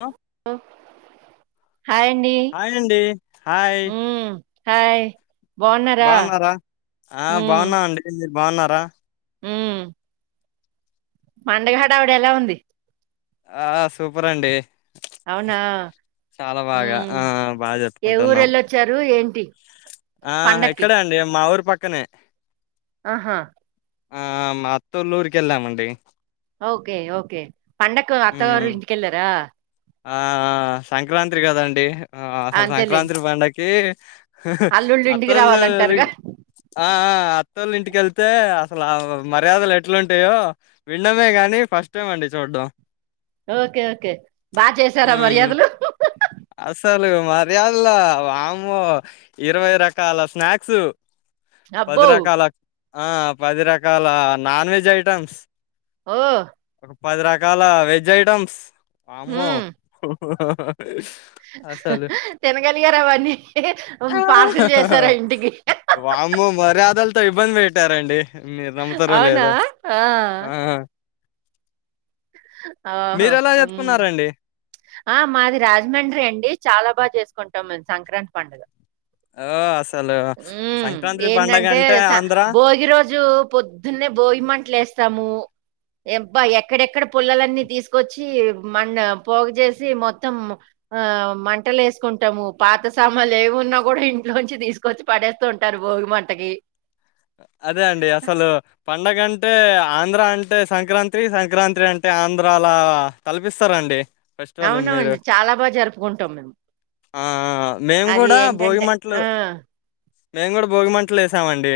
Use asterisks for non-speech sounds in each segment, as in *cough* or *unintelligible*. Hollow hello hi అండి hi ఉం hi బాగున్నారా ఆ బాగున్నా అండి మీరు బాగున్నారా ఉం పండుగ హడ వుడి ఎలా ఉంది ఆ సూపర్ అండి అవునా చాలా బాగా ఉమ్ ఆ బాగా జరుపు ఏ ఊరు కుంటున్నాం వెళ్ళొచ్చారు ఏంటి ఆ పండక్కి ఎక్కడ అండి మా ఊరు పక్కనే ఆహా ఆ మా అత్తల్లూరికి వెళ్ళామండి ఓకే ఓకే పండకు అత్తగారి మ్మ్ ఇంటి కెల్లార ఆ ఆ సంక్రాంతి కదండి అసలు అంతేలేండి సంక్రాంతి పండగకి అల్లుళ్ళు ఇంటికి అత్తోలురి రావాలంటారుగా ఆ అత్తోళ్ళ ఇంటికెళ్తే అసలు మర్యాదలు ఎట్లుంటాయో వినడమే గాని ఫస్ట్ టైం అండి చూడ్డం ఓకే ఓకే బాగ చేసారా మ్మ్ మర్యాదలు అసలు మర్యాదల వామ్మో ఇరవై రకాల స్నాక్స్ అబ్బో పది రకాల ఆ పది రకాల నాన్ వెజ్ ఐటమ్స్ ఓ ఒక పది రకాల వెజ్ ఐటమ్స్ వామ్మో అసలు తినగలిగారవన్నీ ఆ! పార్సల్ చేసారా ఇంటికి? వామ్మో మర్యాదలతో ఇబ్బంది పెట్టారండి మీరు నమ్ముతారో అవునా లేదో ఆ ఆ ఆహో మీరెలా ఉమ్ జరుపుకున్నారండి? ఆ మాది రాజమండ్రి అండి చాలా బాగా చేసుకుంటాం మేము సంక్రాంతి పండుగ. ఓ అస్ ఉమ్ ఏంటంటే స ఆంధ్ర భోగి రోజు పొద్దున్నే భోగి మంటలు ఏస్తా తము ఏం బా ఎక్కడెక్కడ పుల్లలన్నీ తీసుకొచ్చి మన్న పోగు చేసి మొత్తం ఆ మంటలు వేసుకుంటము, పాత సామాలు ఏవున్నా గుడ ఇంట్లో నుంచి తీసుక్ కొచ్చి పడేస్తూ ఉంటారు భోగి మంటకి అదే అండి అసలు పండగంటే ఆంధ్ర అంటే సంక్రాంతి, సంక్రాంతి అంటే ఆంధ్రలా తలపిస్తరండి అవునవుండి చాలా బాగా జరుపుకుంటాం మేము. ఆ మేము అది కూడా భోగి ఏంటంటే మంటలు ఆ! మేము కూడా భోగిమంటలు వేసామండి,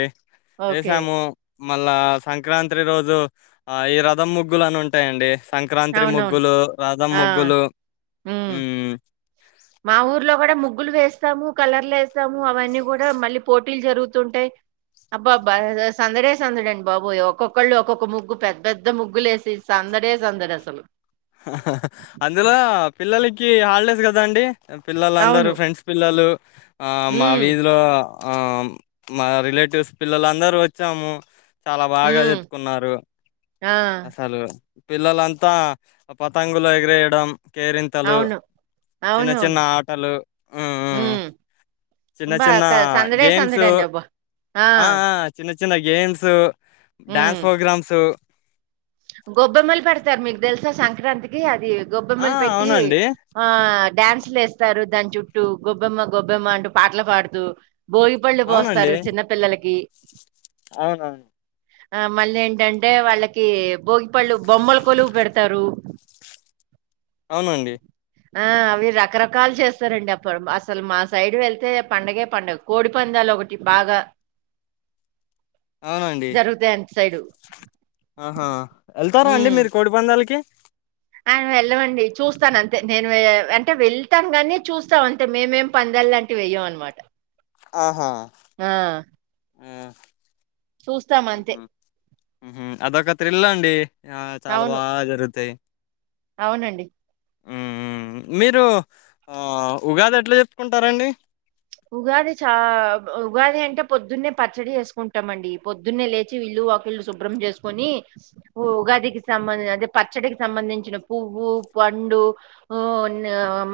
ఓకే. వేసాము. మళ్ళా సంక్రాంతి రోజు ఆ ఈ రథం ముగ్గులు అని ఉంటాయండి. సంక్రాంత్రీ అవునవును. ముగ్గులు, రాధం ఆ! ముగ్గులు, హ్మ్. ఉమ్ మా ఊర్లో కూడా ముగ్గులు వేస్తాము. కలర్లు ఏస్తాము అవన్నీ కూడా మళ్ళీ పోటీలు జరుగుతుంటయి అబ్బాబ్బ సందడే సందడి అండి బాబోయ్, ఒక్కొక్కళ్ళు ఒక్కొక్క ముగ్గు పెద్ద పెద్ద ముగ్గులేసి సం సందడే సందడి అసలు అందులో పిల్లలకి హాలిడేస్ కదా అండి. పిల్లలు అందరు అవును. ఫ్రెండ్స్ పిల్లలు ఆ మా హ్మ్. వీధిలో, ఆ మా రిలేటివ్స్ పిల్లలుందరూ వచ్చాము. చాలా బాగా హ్మ్. చెప్పుకున్నారు ఆ! అసలు పిల్లలంతా పతంగులు ఎగిరేయడం. కేరింతలు, అవును. చిన్న చిన్న అవునవును. ఆటలు ఉమ్ ఉమ్ హ్మ్. చిన్న అబ్బా! చిన్న క సందడే గేమ్స్ సందడండి అబ్బా! ఆ ఆ చిన్న చి చిన్న గేమ్స్, హ్మ్. డ్యాన్స్ ప్రోగ్రామ్స్ గొబ్బెమ్మలు పెడతారు మీకు తెలుసా సంక్రాంతికి అది ఆ గొబ్బెమ్మలు పెట్టి అవునండి ఆ డ్యాన్సులేస్తారు దాని చుట్టూ, గొబ్బెమ్మ గొబ్బెమ్మ అంటూ పాటలు పాడుతూ భోగిపళ్ళు అవునండి పోస్తారు చిన్న పిల్లలకి. అవునవును ఆ మళ్ళీ ఏంటంటే వాళ్ళకి భోగిపళ్ళు, బొమ్మల కొలువు పెడతారు. అవునండి ఆ అవి రకరకాలు చేస్తారండి అప్పుడు, అసలు మా సైడ్ వెళ్తే పండగే పండుగ, కోడి పంద లు ఒకటి బాగా అవునండి జరుగుతాయి అంత సైడు ఆహా ఎళ్తారా అండి మీరు కోడి పందాలకి? ఆ వెళ్ళమండి చూస్తాను అంతే నేను వె అంటే వెళ్తాను గానీ చూస్తాం అంతే, మేమేం పందాల్ లాంటి వెయ్యం అనమాట. ఆహా చూస్తాంఅంతే ఆహా అదొక తథ్రిల్ అండి ఆ చాలా అవును. బాగా జరుగుతాయి అవునండి మీరు ఉగాది ఎట్లా చెప్పుకుంటారంండి ఉగాది చ ఉగాది అంటే పొద్దున్నే పచ్చడి చేసుకుంటామండి పొద్దున్నే లేచి వీల్లుు వాకిళ్లు శుభ్రం చేసుకొని ఉగాదికి సంబంధించ అదే పచ్చడికి సంబంధించిన పువ్ ండు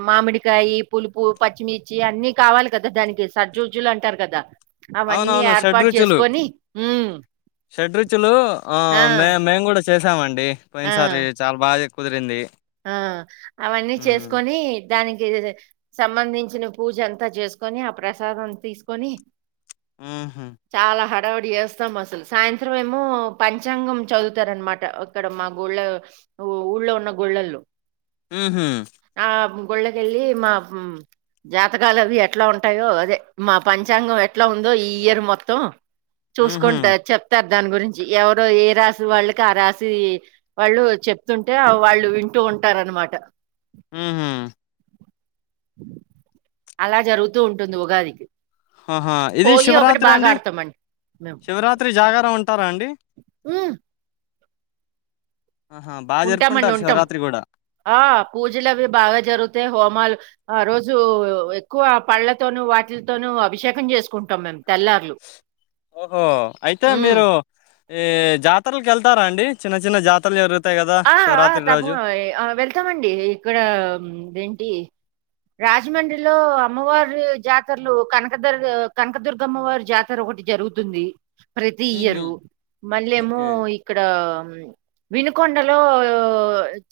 మామిడికాయ పులుపు పచ్చిమిర్చి అన్ని కావాలి కదా దానికి సర్జూజులు అంటార్ కదా అవన్నీ అవునవును ఏర్పాటు షడ్రుచులు చేసుకొని హ్మ్. షడ్రుచులు ఆ మే మేము కూడ చేసామండి ఆ! పోయినసారి చాలా బాగా కుదిరింది ఆ అవన్నీ ఉమ్ చేసుకొని దానికి సంబంధించిన పూజ అంత చేసుకొని ఆ ప్రసాదం తీసుకొని మ్ హడావడి చేస్తాం అసలు సాయంత్రం ఏమో పంచాంగం చదువుతారనమాట అక్కడ మా గుళ్ళ ఉ ఊళ్ళో వున్న గళ్లు ఊహు గుళ్ళకెళ్ళి మా జాతకాలు అవి ఎట్ల ఉంటాయో అదే మా పంచాంగం ఎట్లా ఉందో ఈ ఇయర్ మొత్తం ఉహు చూసుకుంట చెప్తారు దాని గురించి ఎవరో ఏ రాశి వాళ్ళకి ఆ రాశి వాళ్ళు చెప్తుంటే వాళ్ళు వీళ్లు వింటూ ఉంటారనమాట ఊహు అలా జరుగుతూ ఉంటది ఉగాదికి ఆహా ఇది హోలీ ఒకటి శివరాత్రి బాగా అండి ఆడతామండి మేము. శివరాత్రి జాగారం ఉంటార అండి హు ఆహా బాగా ఉంటామండి జరుపుకుంటారు ఉంటాం శివరాత్రి కూడా ఆ పూజలు అవి బాగ జరుగుతాయి హోమాలు ఆ రోజు ఎక్కువ పళ్ళతోనూ వాటిలతోనూ అభిషేకం చేసుకుంటాం మేము తెల్లార్లు. ఓహో అయితే హ్మ్. మీరు ఈ జాతరలకి వెళ్తారా అండి చిన్న చిన్న జాతరలు జరుగ్ ఆ తప్ప ఆ వెళ్తామండి ఇక్కడదేంటి రాజమండ్రిలో అమ్మవారి జాతరలు కనకదుర్గ కనకదుర్గ అమ్మవారి జాతర ఒకటి జరుగుతుంది ప్రతి హుహు. ఇయరు మళ్ళేమో ఓకే. ఇక్కడ కొొండలో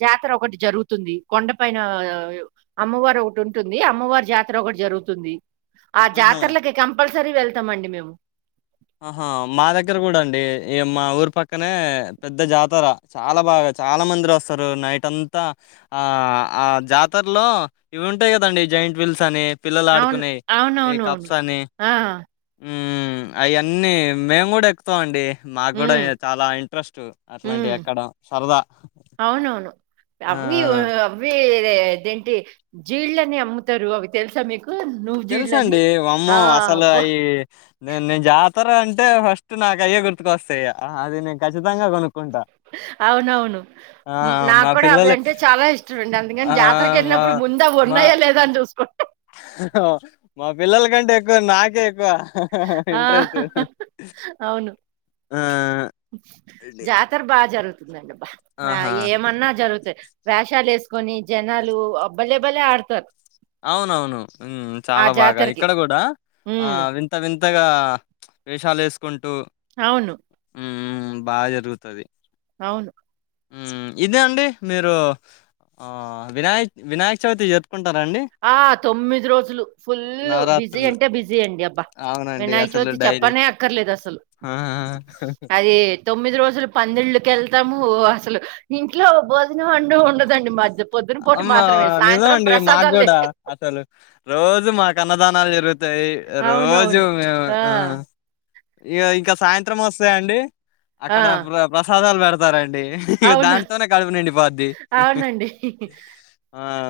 జాతర ఒకటి జరుగుతుంది కొండ పైన అమ్మవారు ఒకటి ఉంటుంది అమ్మవారి జాతర ఒకటి జరుగుతుంది ఆ ఆహా! జాతరలకి కంపల్సరీ వెళ్తామండి మేము ఆహా మా దగ్గర కూడ అండి ఈ మా ఊరు పక్కనే పెద్ద జాతర చాలా బాగ చాలా మందిరస్తారు నైట్ అంతా ఆ ఆ జాతరలో ఇవి ఉంటాయి కదండి జయింట్ విీల్స్ అని పిల్లలు అవును. ఆడుకునేయి ఈ అవునవునవును. కప్స్ అని ఆ! అవి అన్నీ మేమ్ కూడ ఎక్కుతామండి మాక్ కూడ హ్మ్. చాలా ఇంట్రెస్ట్ అట్లాంటివి హ్మ్. ఎక్కడం సరదా అవునవును. ఆ! అవి ఆ! అవిదేంటి జీళ్ళని అమ్ముతారు అవి తెలుసా మీకు నువ్వు జీళ్ళని. తెలుసండి ఆ! వామ్మో అసలు అబ్బో! అవి నే నేను జా ఉత్తర అంటే ఫస్ట్ నాకు అయ్యే గుర్తుక వస్తాయి అది నేను ఖచ్చితంగా కొనుక్కుంటా అవునవును ఆ! మా నాకు కూడ అవి పిల్లలు అంటే చాలా ఇష్టమ అండి అందుకని ఆ! జాతరకు వెళ్ళినప్పుడు ముందు అవ్వ ఉన్నయా లేద అని చూసుకోం అవును మా పిల్లల కంటే ఎక్కువ నాకే ఎక్కువ ఆ! ఇంట్రెస్ట్ అవును. ఆ! ఇది జాతర బా జరు ఆ ఆహా! ఏమన్నా జరుగుతయి వేషాలెసుకొని జనాలు ఆ భలే భలే ఆడతారు. అవునవును హ్మ్ ఆ చాలా బాగా జాతరకి. ఇక్కడ కుడా ఆ హ్మ్. వింత వింతగా వేషాలెసుకుం అవును హ్మ్ బా జరుగుతది అవును హ్మ్ ఇదే అండి మీరు ఆ వినాయక్ వినాయక్ చవితి జరుపుకుంటారం ఆ తొమ్మిది రోజులు ఫుల్లు బిజీ నవరాత్రులు అంటే బిజీ అండి అబ్బా అవునండి వినాయక అసలు చవితి డైలీ చెప్పనే అక్కర్లేదు అసలు అది తొమ్మిది రోజు అసలు పదింల్లుకెళ్తాము అసలు ఇంట్లో బో అంటు ఉండదండి మధ్య పొద్దున పూట మాత్రమే సాయంత్రం ప్రసాద లే అతను రోజు మాకన్నదానాలె జరుగు తయి రోజు అవునవును. మేము ఆ ఇగ ఇంకా సాయంత్రం వస్తాయండి. ఆ! అక్కడ ప్ర ప్రసాదాలు పెడతారండి ఇగ అవును. దాంతోనే కడుపునిండి పోత్ది అవునండి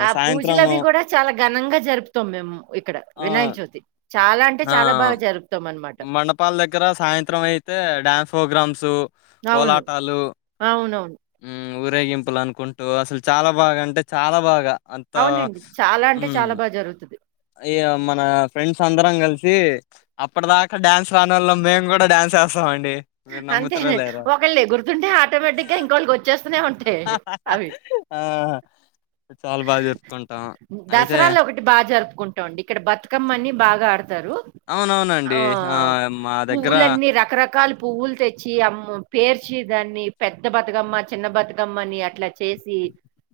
ఆ పూజలు సాయంత్రము అవి కూడా చాలా ఘనంగా జరుపుతం మేము ఇక్కడ ఆ వినాయక చవితి చాలా అంటే ఆ చాలా బాగా జరుపుతం మండపాల దగ్గర సాయంత్రం అయితే డ్యాన్స్ ప్రోగ్రామ్స్ అవును. కోలాటాలు అవునవును. హ్మ్ ఊరేగింపులు అనుకుంటూ అసల్ చాలా బాగా అంటే చాలా బాగా అంత అవునండి చాలా అంటే చాలా బాగా జరుగుతుంది అయ్యో మన ఫ్రెండ్స్ అందరం కలిసి అప్పటి దాకా డ్యాన్స్ రానోళ్ళమ్ మేము కుడా డ్యాన్స్ *unintelligible* అండి అంతేనండి ఒకళ్ ఎగురుతుంటే ఆటోమేటిక్ గా ఇంకోళ్ళక్ వచ్చేస్తూనే ఉంటయి అవి ఆహా ఆ చాలా బాగా జరుపుకుంటాం అయితే దసరాలో ఒకటి బా జరుపుకుం ఇక్కడ బతుకమ్మని బాగా ఆడు కుంటారు ఆ అవునవునండి మా దగ్గర పువ్వులన్నీ రకరకాల్ తెచ్చి అమ్ము పేర్చి దాన్ని పెద్ద బతుకమ్మ చిన్న బతుకమ్మని అట్లా చేసి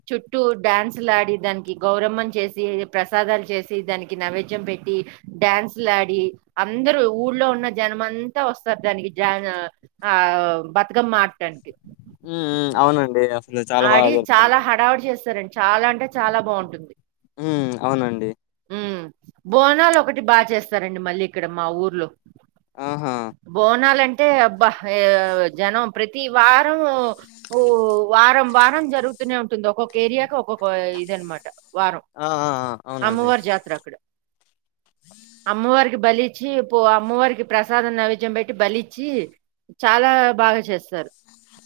చుట్టూ డ్యాన్సులడి దానికి గౌరమ్మను చేసి ప్రసాదాలు చేసి దానికి నైవేద్యం పెట్టి డ్యాన్స్ లాడి అందరూ ఊళ్లో ఉన్న జనం అంతా వస్తరు దానికి జాను ఆ బతుకమ్మ ఆడ్డానికి మ్మ్ హు అవునండి అసలు చాలా బాగా ఆడి చాలా జరుపుకుంటాం హడావుడి చేస్తరు చాలా అంటే చాలా బాగుంటుంది. హ్మ్ అవునండి హ్మ్ బోనాలోకటి బాగా చేస్తరండి మళ్ళీ ఇక్కడ మా ఊర్లో ఆహా బోనాలం టే అబ్బా ఏయ్ జనం ప్రతి వారం ఓ వారం వారం జరుగుతూనే ఉంటుంది ఒక్కొకెరియాకు ఒక్కొక్క ఇదనమాట వారం ఆ ఆ ఆ అవునండి అమ్మవార్ జాత్ర అక్కడ అమ్మవారికి బలిచ్చి పో అమ్మవారికి ప్రసాదం నైవేద్యం పెట్టి బలిచ్చి చాలా బాగా చేస్తారు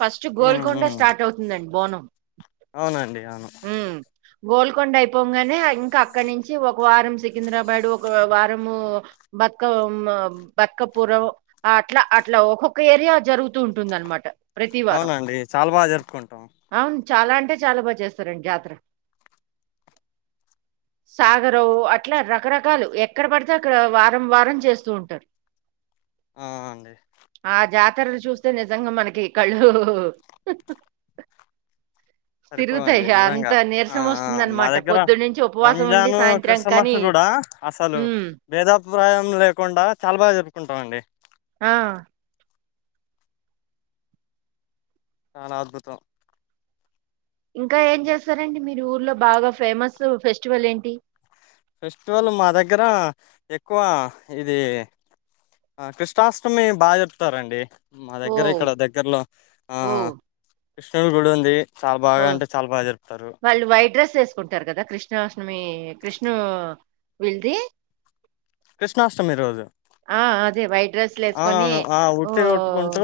ఫస్ట్ ఉమ్ గోల్కొండ ఉమ్ స్టార్ట్ అవుతుందండి బోనం అవునండి అవును హ్మ్. గోల్కొండ అయిపోగానే ఇంకా అక్కడ నుంచి ఒక వారం సికింద్రాబాడు ఒక వారము బతుకమ్మ బతకపురం అట్లా అట్లా ఒక్కొక్క ఏరియా జరుగుతూ ఉంటుంది అనమాట అవునండి చాలా బాగా జరుపుకుంటాం అవును. చాలా అంటే చాలా బాగా చేస్తారండి జాతర *inaudible* సాగర్ అట్లా రకరకాలు ఎక్కడ పడితే అక్కడ వారం వారం చేస్తూ ఉంటారు ఆ అండి ఇతరలు చూస్తే నిజంగా మనకి కళ్ళు *inaudible* తిరుగుతాయి. సరిపోవండి అంత నిజంగా ఆ నీరసం మా వస్తుందనమాట. దగ్గర పొద్దున్నుంచి ఉపవాసం ఉండి రంజాన్ సాయంత్రం కానీ క్రిస్మస్ కూడా అసలు హ్మ్. భేదాభిప్రాయం లేకుండా చాలా బాగా జరుపుకుంటామండి ఆ చానా అద్భుతం ఇంకా ఏం చేస్తారండి మీరు ఊర్లో బాగా ఫేమస్ ఫెస్టివల్ ఏంటి ఫెస్టివల్ మా దగ్గర ఎక్కువ ఇది ఆ కృష్ణాష్టమి బాగా జరుపుతారండీ మా దగ్గర ఓహ్! ఇక్కడ దగ్గరలో ఆ కృష్ణుల గుడి ఉంది చాలా ఓ బాగా అంటే చాలా బాగా జరుపుతారు వాళ్ళు వైట్ డ్రెస్ వేసుకుంటారు కదా కృష్ కృష్ణాష్టమి కృష్ణు వీల్ది కృష్ణాష్టమి రోజు అదే వైట్ డ్రెస్‌లేసుకొని అవునవును ఆ ఉట్టి కొట్టుకుంటూ ఓహ్!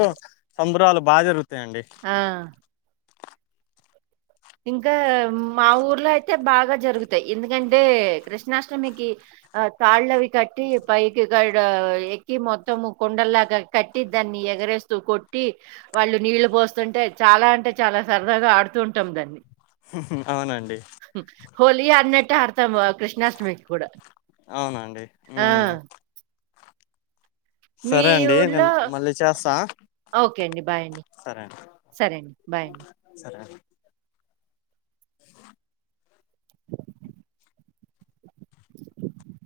సంబరాలు బాగా జరుగుతాయండి ఆ ఇంకా మా ఊర్లో అయితే బాగా జరుగుతాయి ఎందుకంటే కృష్ణాష్టమికి ఆ తాళ్ళవి కట్టి పైకి ఈడ ఎక్కి మొత్తము కుండల్లాగా కట్టి దాన్ని ఎగరేస్తూ కొట్టి వాళ్ళు నీళ్లు పోస్తుంటే చాలా అంటే చాలా సరదాగా ఆడుతు ఇష్టం దాన్ని హాహా అవునండి హోలీ ఆడినట్టు ఆడతాం కృష్ణాష్టమీకి కూడా అవునండి ఆ ఉమ్ మీ సరే అండి ఊర్లో నేను మళ్ళీ చేస్తా ఓకే అండి బాయ్ అండి సరే అండి బాయ్ అండి సరేనండి *inaudible*